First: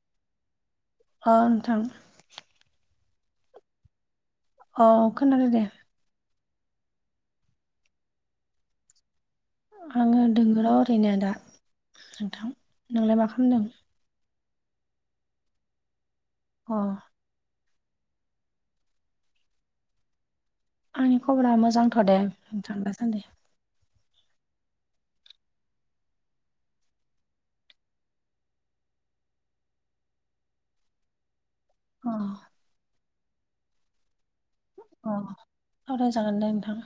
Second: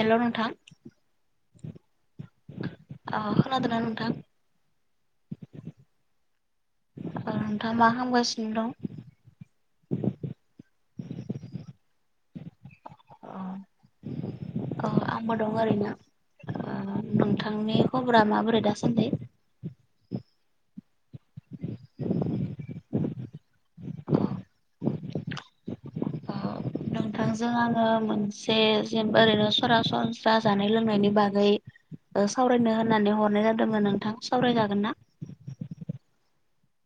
हेल' नोंथां। अ नोंथां। अ खोनादोंना नोंथां? अ खोनादों दे। नोंथांङा मा खामगासिनो दं? आंङो दं र' ओरैनो दा नोंथां नोलाय मा खालामदों? अ आंबो दं ओरैनो अ ओ नोंथांनि खबरा माबोरै दासानदि आंनि खबरा मोजांथ' दे नोंथां दासान्दि। नोंथांजों आंङो मोनसे जेनबा ओरैनो सरासनस्रा जानाय लोंनायनि बागै अ सावरायनो होननानै हरनाय जादोंमोन नोंथां सावरायजागोन ना? अ सावराय जागोन दे नोंथां।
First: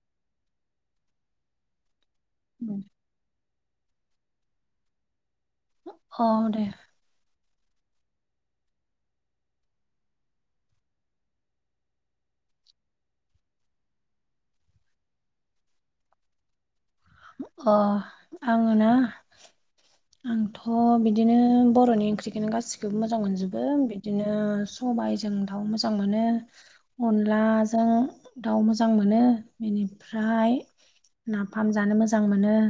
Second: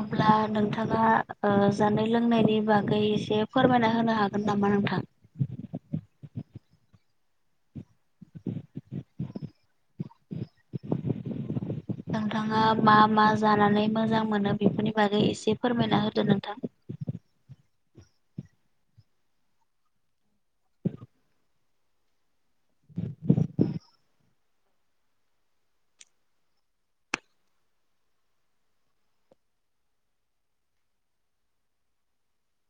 अब्ला नोंथांङा जानाय लोंनायनि उम बागै एसे फोरमायना होनो हागोन नामा नोंथां? औ दे। नोंथांङा मा मा जानानै मोजां मोनो बेफोरनि बागै एसे फोरमायना होदो नोंथां। अ आंङो ना। आंथ' बिदिनो बर'नि ओंख्रिखौनो गासिखौबो मोजां मोनजोबो बिदिनो सबाइजों दाउ मोजां मोनो। अनलाजों दाउ मोजां मोनो बेनिफ्राय- नाफाम जानो मोजां मोनो।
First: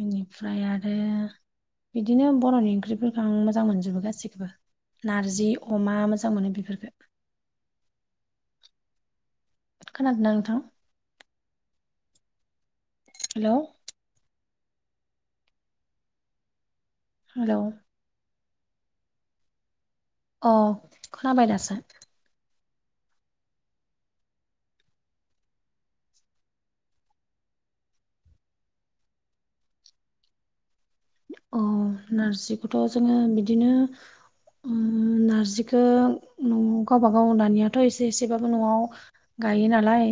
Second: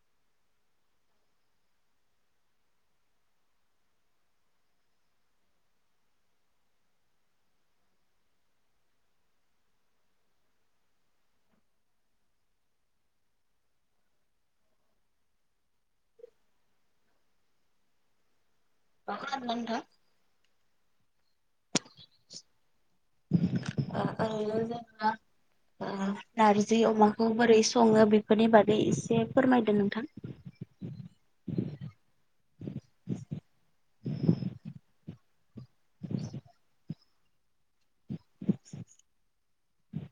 बेनिफ्राय आरो बिदिनो बर'नि ओंख्रिफोरखौ आं मोजां मोनजोबो गासिखौबो। नारजि अमा मोजां मोनो बेफोरखो खोनादों ना नोंथां? हेल'? हेल'? मा खालामदों दा नोंथां? अ खोनाबाय दासो। आं ज [unintelligible] नारजि अमाखौ बोरै संङो बेफोरनि बागै एसे फोरमायदो नोंथां। अ नारजिखौथ' जोंङो बिदिनो नारजिखौ न'आव गावबागाव दानिया से एसेबाबो न'आव गायो नालाय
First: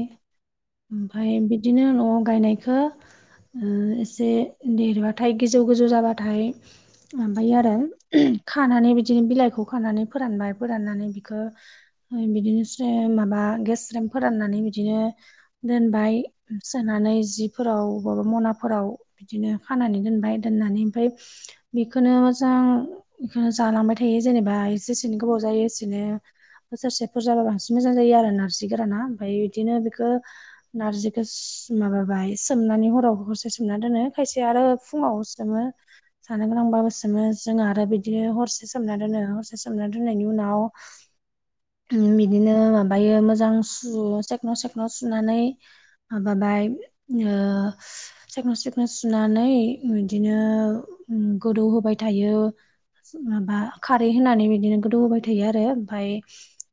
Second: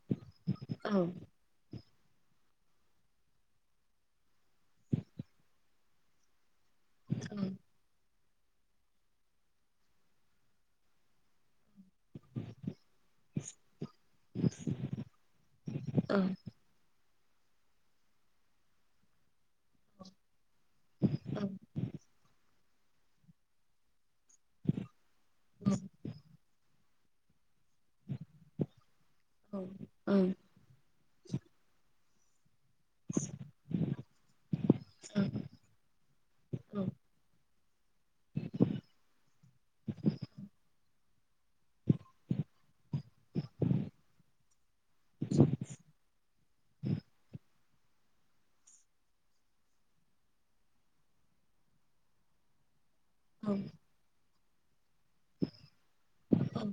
औ ओमफ्राय बिदिनो न'आव गायनायखौ एसे देरबाथाय गोजौ गोजौ जाबाथाय औ ओमफाय आरो खानानै बिदिनो बिलाइखौ खानानै फोरानबाय फोराननानै बिखौ बिदिनो से माबा गेस्रेम फोराननानै बिदिनो दोनबाय औ सोनानै जिफोराव बबावबा मनाफोराव बिदिनो खानानै दोनबाय दोननानै ओमफ्राय औ बेखौनो मोजां बेखौ जालांबाय था थायो जेनेबा एसे एसेनो गोबाव जायो एसेनो बोसोरसे बुरजाबा बांसिन मोजां जायो आरो नारजि गोराना ओमफ्राय बिदिनो बेखौ औ नारजिखौ माबाबाय सोमनानै हराव हरसे सोमना दोनो खायसे आरो औ फुंङाव मङा [unintelligible] जानो गोनांबा सोमो जों आरो बिदिनो हरसे सोमना दोनो हरसे सोमना दोननायनि उनाव [inaudible] बिदिनो माबायो मोजां सु सेखन' सेखन' सुनानै माबाबाय सख्ल' सिख्ल' सुनानै बिदिनो गोदौ होबाय थायो। औ माबा खारै होनानै बिदिनो गोदौ होबाय थायो आरो। ओमफ्राय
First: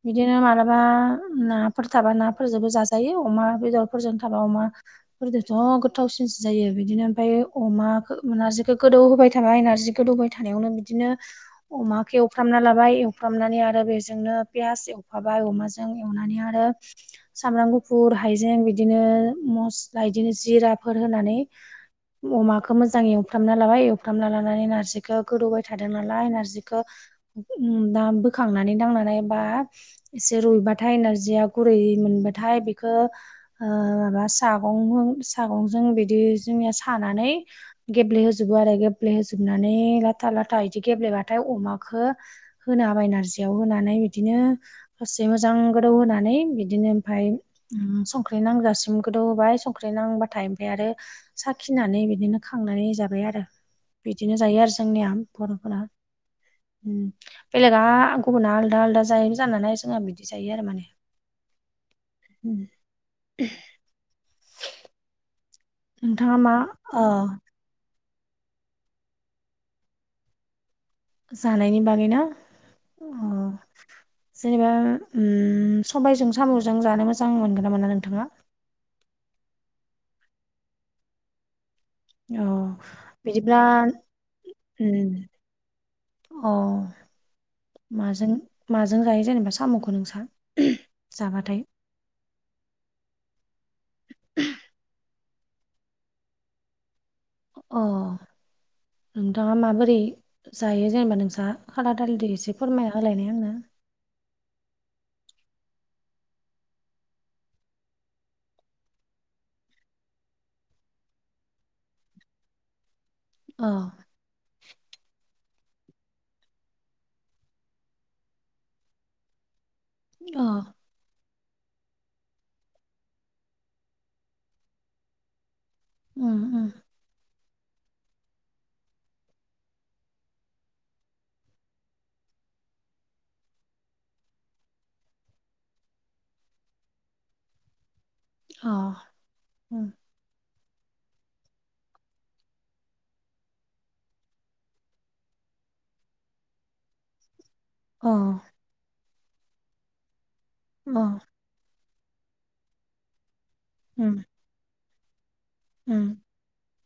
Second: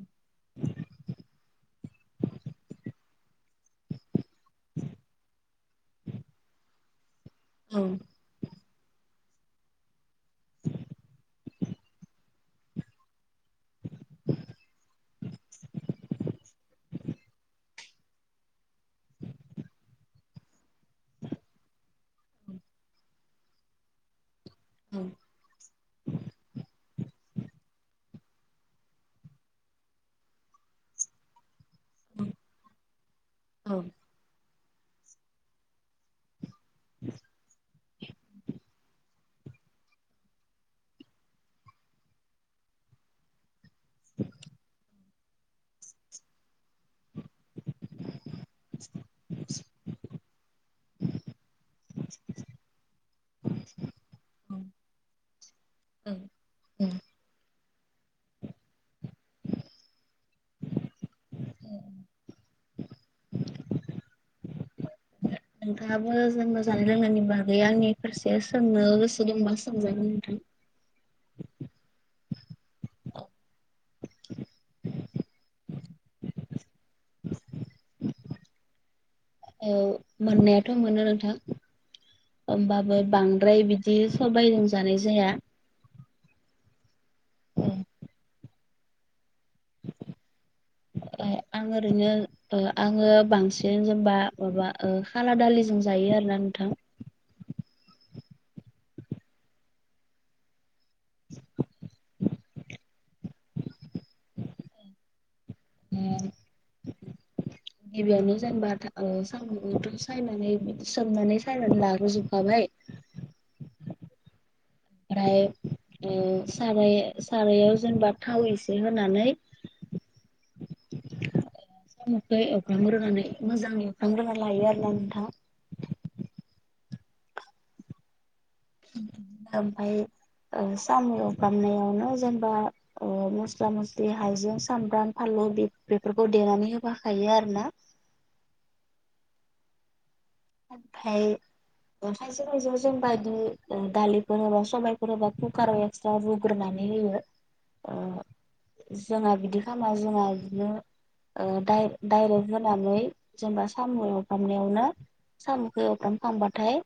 बिदिनो मालाबा नाफोर थाबा नाफोरजोंबो जाजायो अमा बेदरफोरजों थाबा अमा। गोदोथ' गोथावसिनसो जायो बिदिनो ओमफाय अमा नारजिखौ गोदौ होबाय थाबाय नारजि गोदौबाय थानायावनो बिदिनो अमाखौ एवफ्रामना लाबाय। एवफ्रामनानै आरो बेजोंनो पियास एवफाबाय अमाजों एवनानै आरो सामब्राम गुफु फुर हाइजें बिदिनो मस्ला बिदिनो जिराफोर होनानै अमाख खौ मोजां एवफ्रामना लाबाय एवफ्रामना लानानै नारजिखौ गोदौबाय थादों नालाय नारजिखौ ओम दा बोखांनानै दांनानै बा एसे रुइबाथाय एनारजिया गुरै मोनबाथाय बेखौ ओ औ माबा सागं सागंजों बिदि जोंनि सानानै गेब्लेहजोबो आरो गेब्लेहोजोब जोबनानै लाथा लाथा बिदि गेब्लेबाथाय अमाखौ होनो होबाय नारजि बेयाव होनानै बिदिनो दसे मोजां गोदौ होनानै बिदिनो ओमफ्राय संख्रि नांजासिम गोदौ होबाय संख्रि नांबाथाय ओमफ्राय आरो साखिनानै बिदिनो खांनानै जाबाय आरो बिदिनो जायो आरो जोंनिया बर'फोरा। औ उम। बेलेगा गुबुना आलदा आलदा जायो जानालाय जोंहा बिदि जायो आरो माने। उम नोंथाङाबो नोंथाङा मा जोंबो जानाय ओ लोंनायनि बागै आंनि फारसे सोंनो गोसो दंबा सोंजागोन नोंथां। जानायनि बागैना अ। जेनेबा ओम सबायजों साम'जों जानो मोजां मोनगोन ना मोना नोंथाङा? औ मोननायाथ' मोनो नोंथां। अ होमबाबो बिदिब्ला बांद्राय बिदि सबाय जों जानाय उम जाया। अ माजों माजों जायो जेनेबा? साम'खौ नोंसा जाबाथाय। आं ओरैनो ओ आङो बांसिन जेनबा माबा ओ खाला दालिजों जायो आरोना नोंथां। अ नोंथाङा माबोरै जायो जेनेबा नोंसहा खाला दालिजों एसे फोरमायना होलायनाय आंनो। [inaudible] गिबियावनो जेनेबा ओ सामुंथ' सायनानै सोमनानै सायनानै लाग्रोजोबखाबाय। अ। ओफ्राय ओ सार सारायाव जेनेबा थाव एसे होनानै अ खै एवफ्रामनानै मोजाङै एवग्राना लायो आरोना नोंथां। उम उम। ओमफ्राय ओ साम' एवफ्रामनायावनो जेनेबा ओ मस्ला मस्लि हाइजें सामब्राम फानलु बेफोरखौ देनानै होफाखायो आरोना। अ ओ। ओमफ्राय खायसे खायसेआ जोंब बिदि दालिफोर होबा सबायफोर होबा कुकाराव स्रा रुग्रोनानै होयो। अ। ओ जोंहा बिदि खालामा जोंहा जो ओ ओ डा डाइरेक्ट होनानै जेनबा साम उम एवफ्रामनायावनो साम'खौ उम एवफ्रामखांबाथाय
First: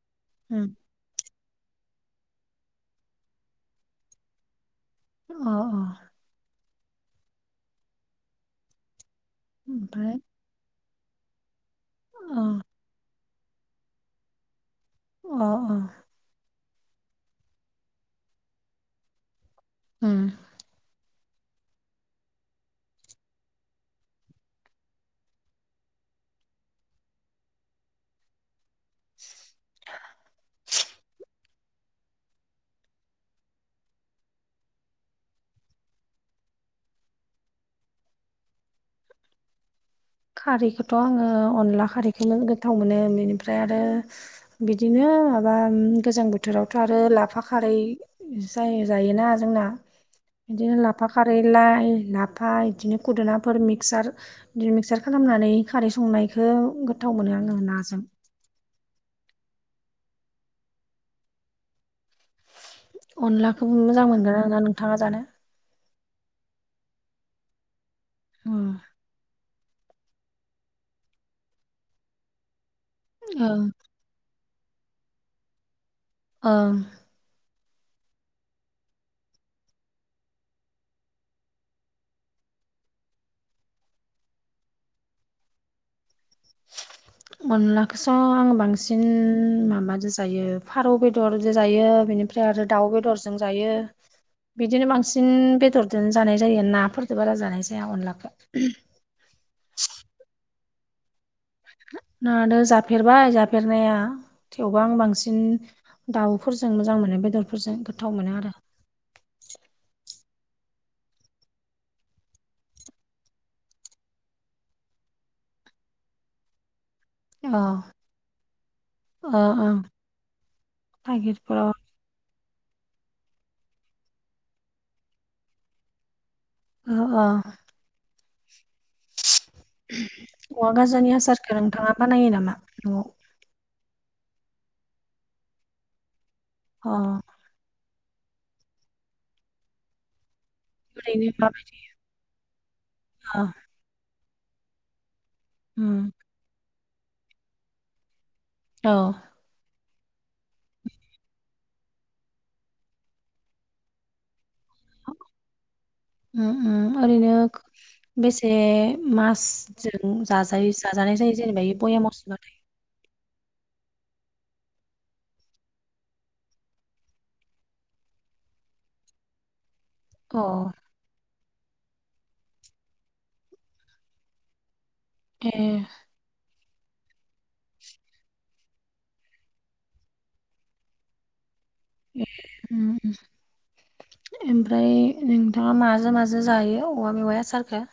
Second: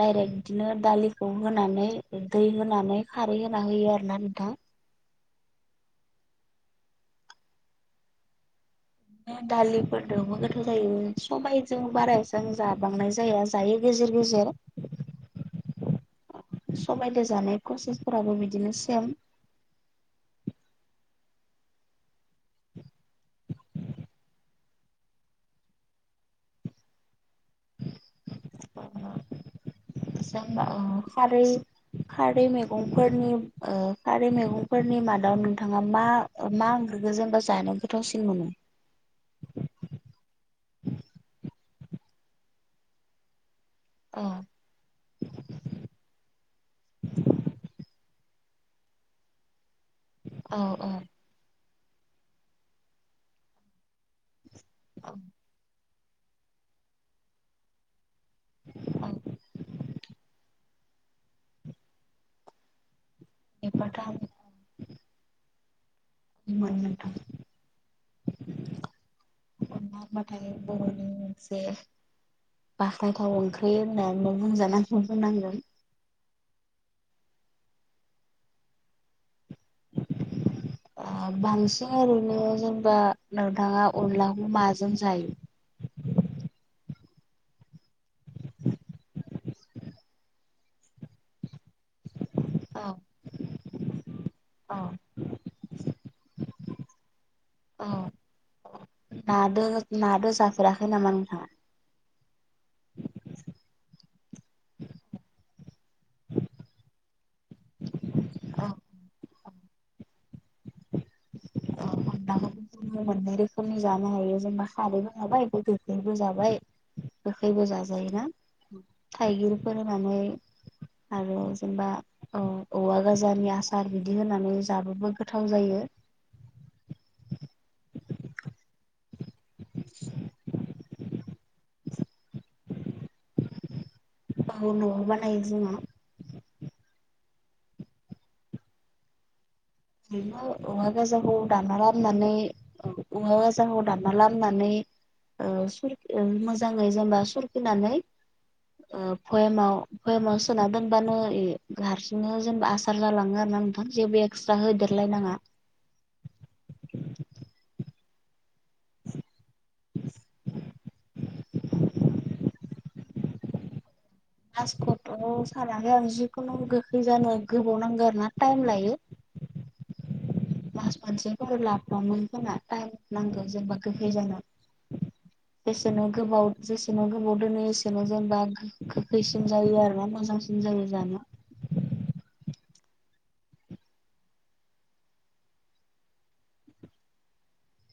डाइरेक्ट उम बिदिनो दालि खौ होनानै दै होनानै खारै होना होयो आरोना नोंथाङां। अ अ। ओमफ्राय दालिफोरदोबो गोथाव जायो सबायजों बाराय अ जों जाबांनाय जाया। जायो गेजेर गेजेर। अ अ। सबायदो जानाय प्रसेसफोराबो बिदिनो सेम। ओम। [inaudible] खारै। खारै मैगंफोरनि ओ खारै मैगंफोरनि मादाव नोंथाङा मा। मा ओंख्रिखौ जेनबा जानो गोथावसिन मोनो? खारैखौथ' आङो अनला खारैखौ गोथाव मोनो बेनिफ्राय ओमफ्राय आरो बिदिनो माबा गोजां बोथोरावथ' आरो लाफा खारै। जा जायोना जोंना औ बिदिनो औ लाफा खा खारै लाइ लाफा बिदिनो खुदाफोर मिसार बिदि मिक्सार औ खालामनानै। खारै संनायखौ गोथाव मोनो आङो नाजों। औ। अनलाखौबो बेफोरथ' मोजां आं मोनगोन आर ना नोंथाङा जानो? मोनो नोंथां। अ। बाथाय बर'नि मोनसे बाखनायथाव ओं ओंख्रि होननानै बुंजानांगौ होननांगोन। ओ। [unintelligible] बांसिन ओरैनो जेनबा नोंथाङा अनलाखौ माजों जायो? अनलाखौसो आं बांसिन माबाजों जायो। फारौ बेदर जायो बेनिफ्राय आरो औ दाउ बेदरजों जायो। औ बिदिनो बांसिन बेदरजों जानाय जायो नाफोरजों बारा जानाय जाया अनलाखौ। ना नादो जाफेराखै नामा नोंथाङा? नादो जाफेरबाय जाफेरनाया थेवबो बांसिन दाउफोरजों मोजां मोनो बेदरफोरजों गोथाव मोनो आरो। औ अ अनलाखौ मोननै रोखोमनि जानो हायो जेनेबा खारैबो जाबाय [unintelligible] जाबाय अ गोखैबो जाजायोना? ओ ओं थाइगिरफोर होनानै आरो थाइगिरफोराव जेनेबा औ औवा गोजानि आसार बिदि होनानै जाबाबो गोथाव जायो। अ अ औवा गाजानि हासारखौ नोंथाङा बानायो नामा न'आव? औ न'आव बानायो जोङो। अ [unintelligible] औवा ओरैनो गाजाखौ माबायदि दाना लाबोनानै औवा अ गाजाखौ दानना लाबोनानै उम मोजाङै जेनेबा सुरखिनानै औ ओ बयामाव बयामाव सोना दोनबानो हारसिंनो जेनेबा आसार जालाङो आरो ना नोंथां जेबो दस्रा होदेरलायनाङा। ओ ओ ओरैनो बेसे मासजों जाजायो जाजानाय जायो जेनेबा बेया बयामाव सो कासखौथ' सानाखै आं जिखुनु गोखै जानो गोबाव नांगौ आरो ना टाइम लायो। अ मास मोनसेफोर [unintelligible] टाइम नांगौ जेनेबा गोखै जानो ए बेसेनो गोबाव जेसेनाव गोबाव दोनो एसेनाव जेनेबा गोखैसिन जायो आरोना मोजांसिन जायो जानो। [unintelligible] ओमफ्राय नोंथाङा माजों माजों जायो औवा मेवाय आसारखौ?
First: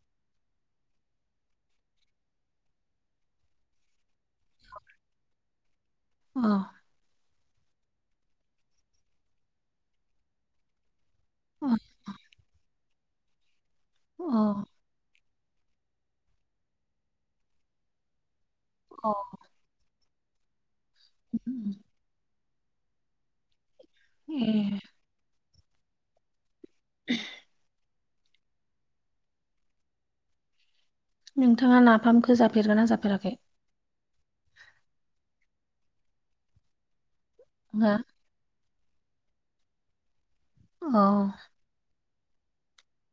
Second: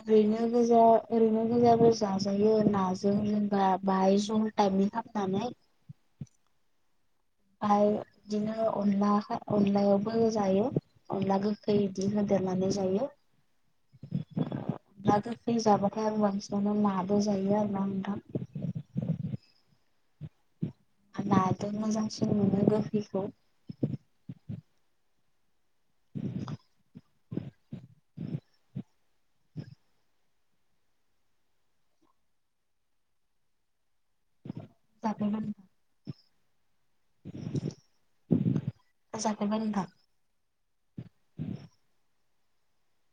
ओरैनो गोजा ओरैनो गोजाबो जाजायो नाजों जेनबा [unintelligible] टाइमनि खालामनानै औ ओमफ्राय बिदिनो अनला अनलायावबो जायो अनला गोखै अ इदि होदेरनानै जायो औ अनला गोखै जाबाथाय आरो बांसिनानो नाबो जायो आरोना नोंथां औ नाजों उम, उम। मोजांसिन मोनो गोखैखौ उम [inaudible] [unintelligible] नोंथाङा नाफामखौ जाफेरगोन ना जाफेराखै जाफेरदों हो जाफेरबाय नोंथां औ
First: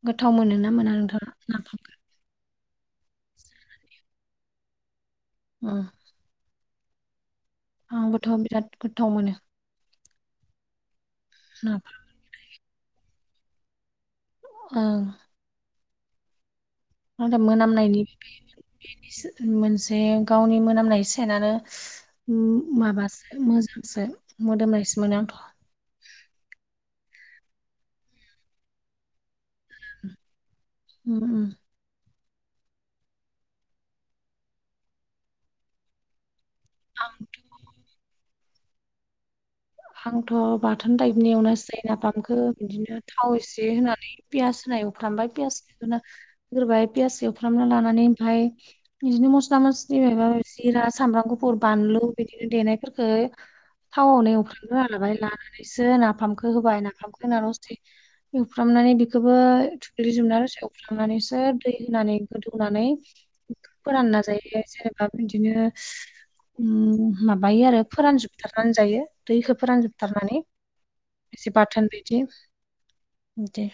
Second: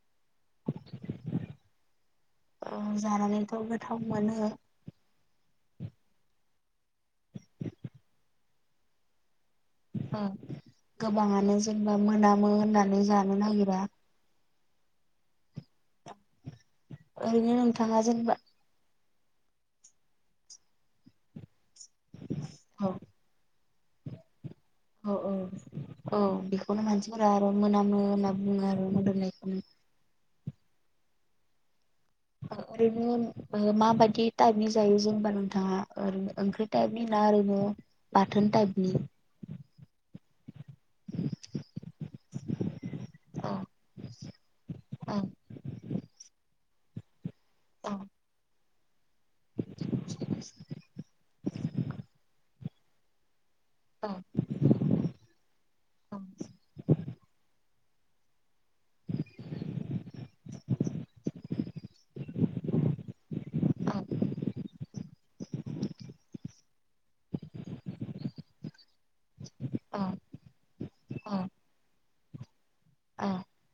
गोथाव मोनो ना मोना नोंथाङा नाफाम? अ जानानैथ' गोथाव मोनो उम [inaudible] आंबोथ' बिराद गोथाव मोनो ओ गोबाङानो जेनेबा नाफाम मोनामो होननानै जानो नागिरा ओं नाथाय ओरैनो नोंथाङा जेनेबा मोनामनायनिबो बे मोनसे गावनि मोनामनाय सेनानो उम औ माबासो मोजांसो मोदोमनायसो मोनो आंथ' औ बेखौनो मानसिफोरा आरो मोनामो होनना बुङो आरो मोदोमनायखौनो उम उम ओरैनो माबायदि टाइपनि जायो जेनबा नोंथाङा ओरैनो ओंख्रि टाइपनि ना ओरैनो बाथोन टाइपनि आंथ' बाथोन टाइमनि एवनानैसो जायो नाफामखो बिदिनो थाव औ एसे होनानै पियास होनाय औ एवफ्रामबाय पियासखौनो सोरबाय पियास एवफ्रामना औ लानानै ओमफ्राय बिदिनो मस्ला मस्लि माबा जिरा सामब्राम गुफुर बानलु बिदिनो देनायफोरफोरखो औ थावआवनो एवफ्रामग्रोना लाबाय लानानैसो नाफामखौ होबाय नाफामखौ होनानै असथि एवफ्रामनानै बेखौबो थुख्लिजोबनानै आरो एवफ्रामनानैसो दै होनानै गोदौनानै फोरान नाजायो जेनेबा बिदिनो ओम माबायो आरो फोरानजोबथारनानै जायो दैखौ फोरानजोबथारनानै औ एसे बाथोन बि दि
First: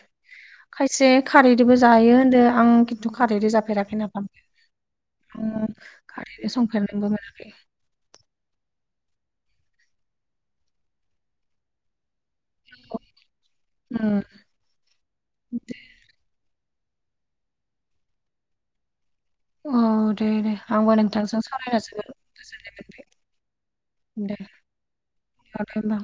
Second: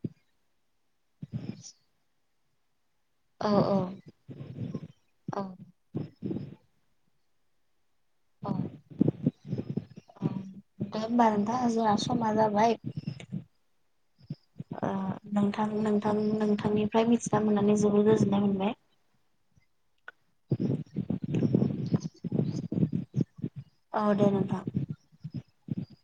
खायसे खारैजोंबो जायो होनदो आं थ' खारैजों जाफेराखै नाफाम औ आं खारैजों संफेरनोबो मोनाखै दे होमबा नोंथां जोंहा समा जाबाय ओ ओ नोंथां नोंथां नोंथांनिफ्राय मिथिना मोननानै जोबोद गोजोननाय मोनबाय औ दे दे आंबो नोंथांजों सावरायना जोबोद गोजोननाय मोनदों दे औ दे होनबा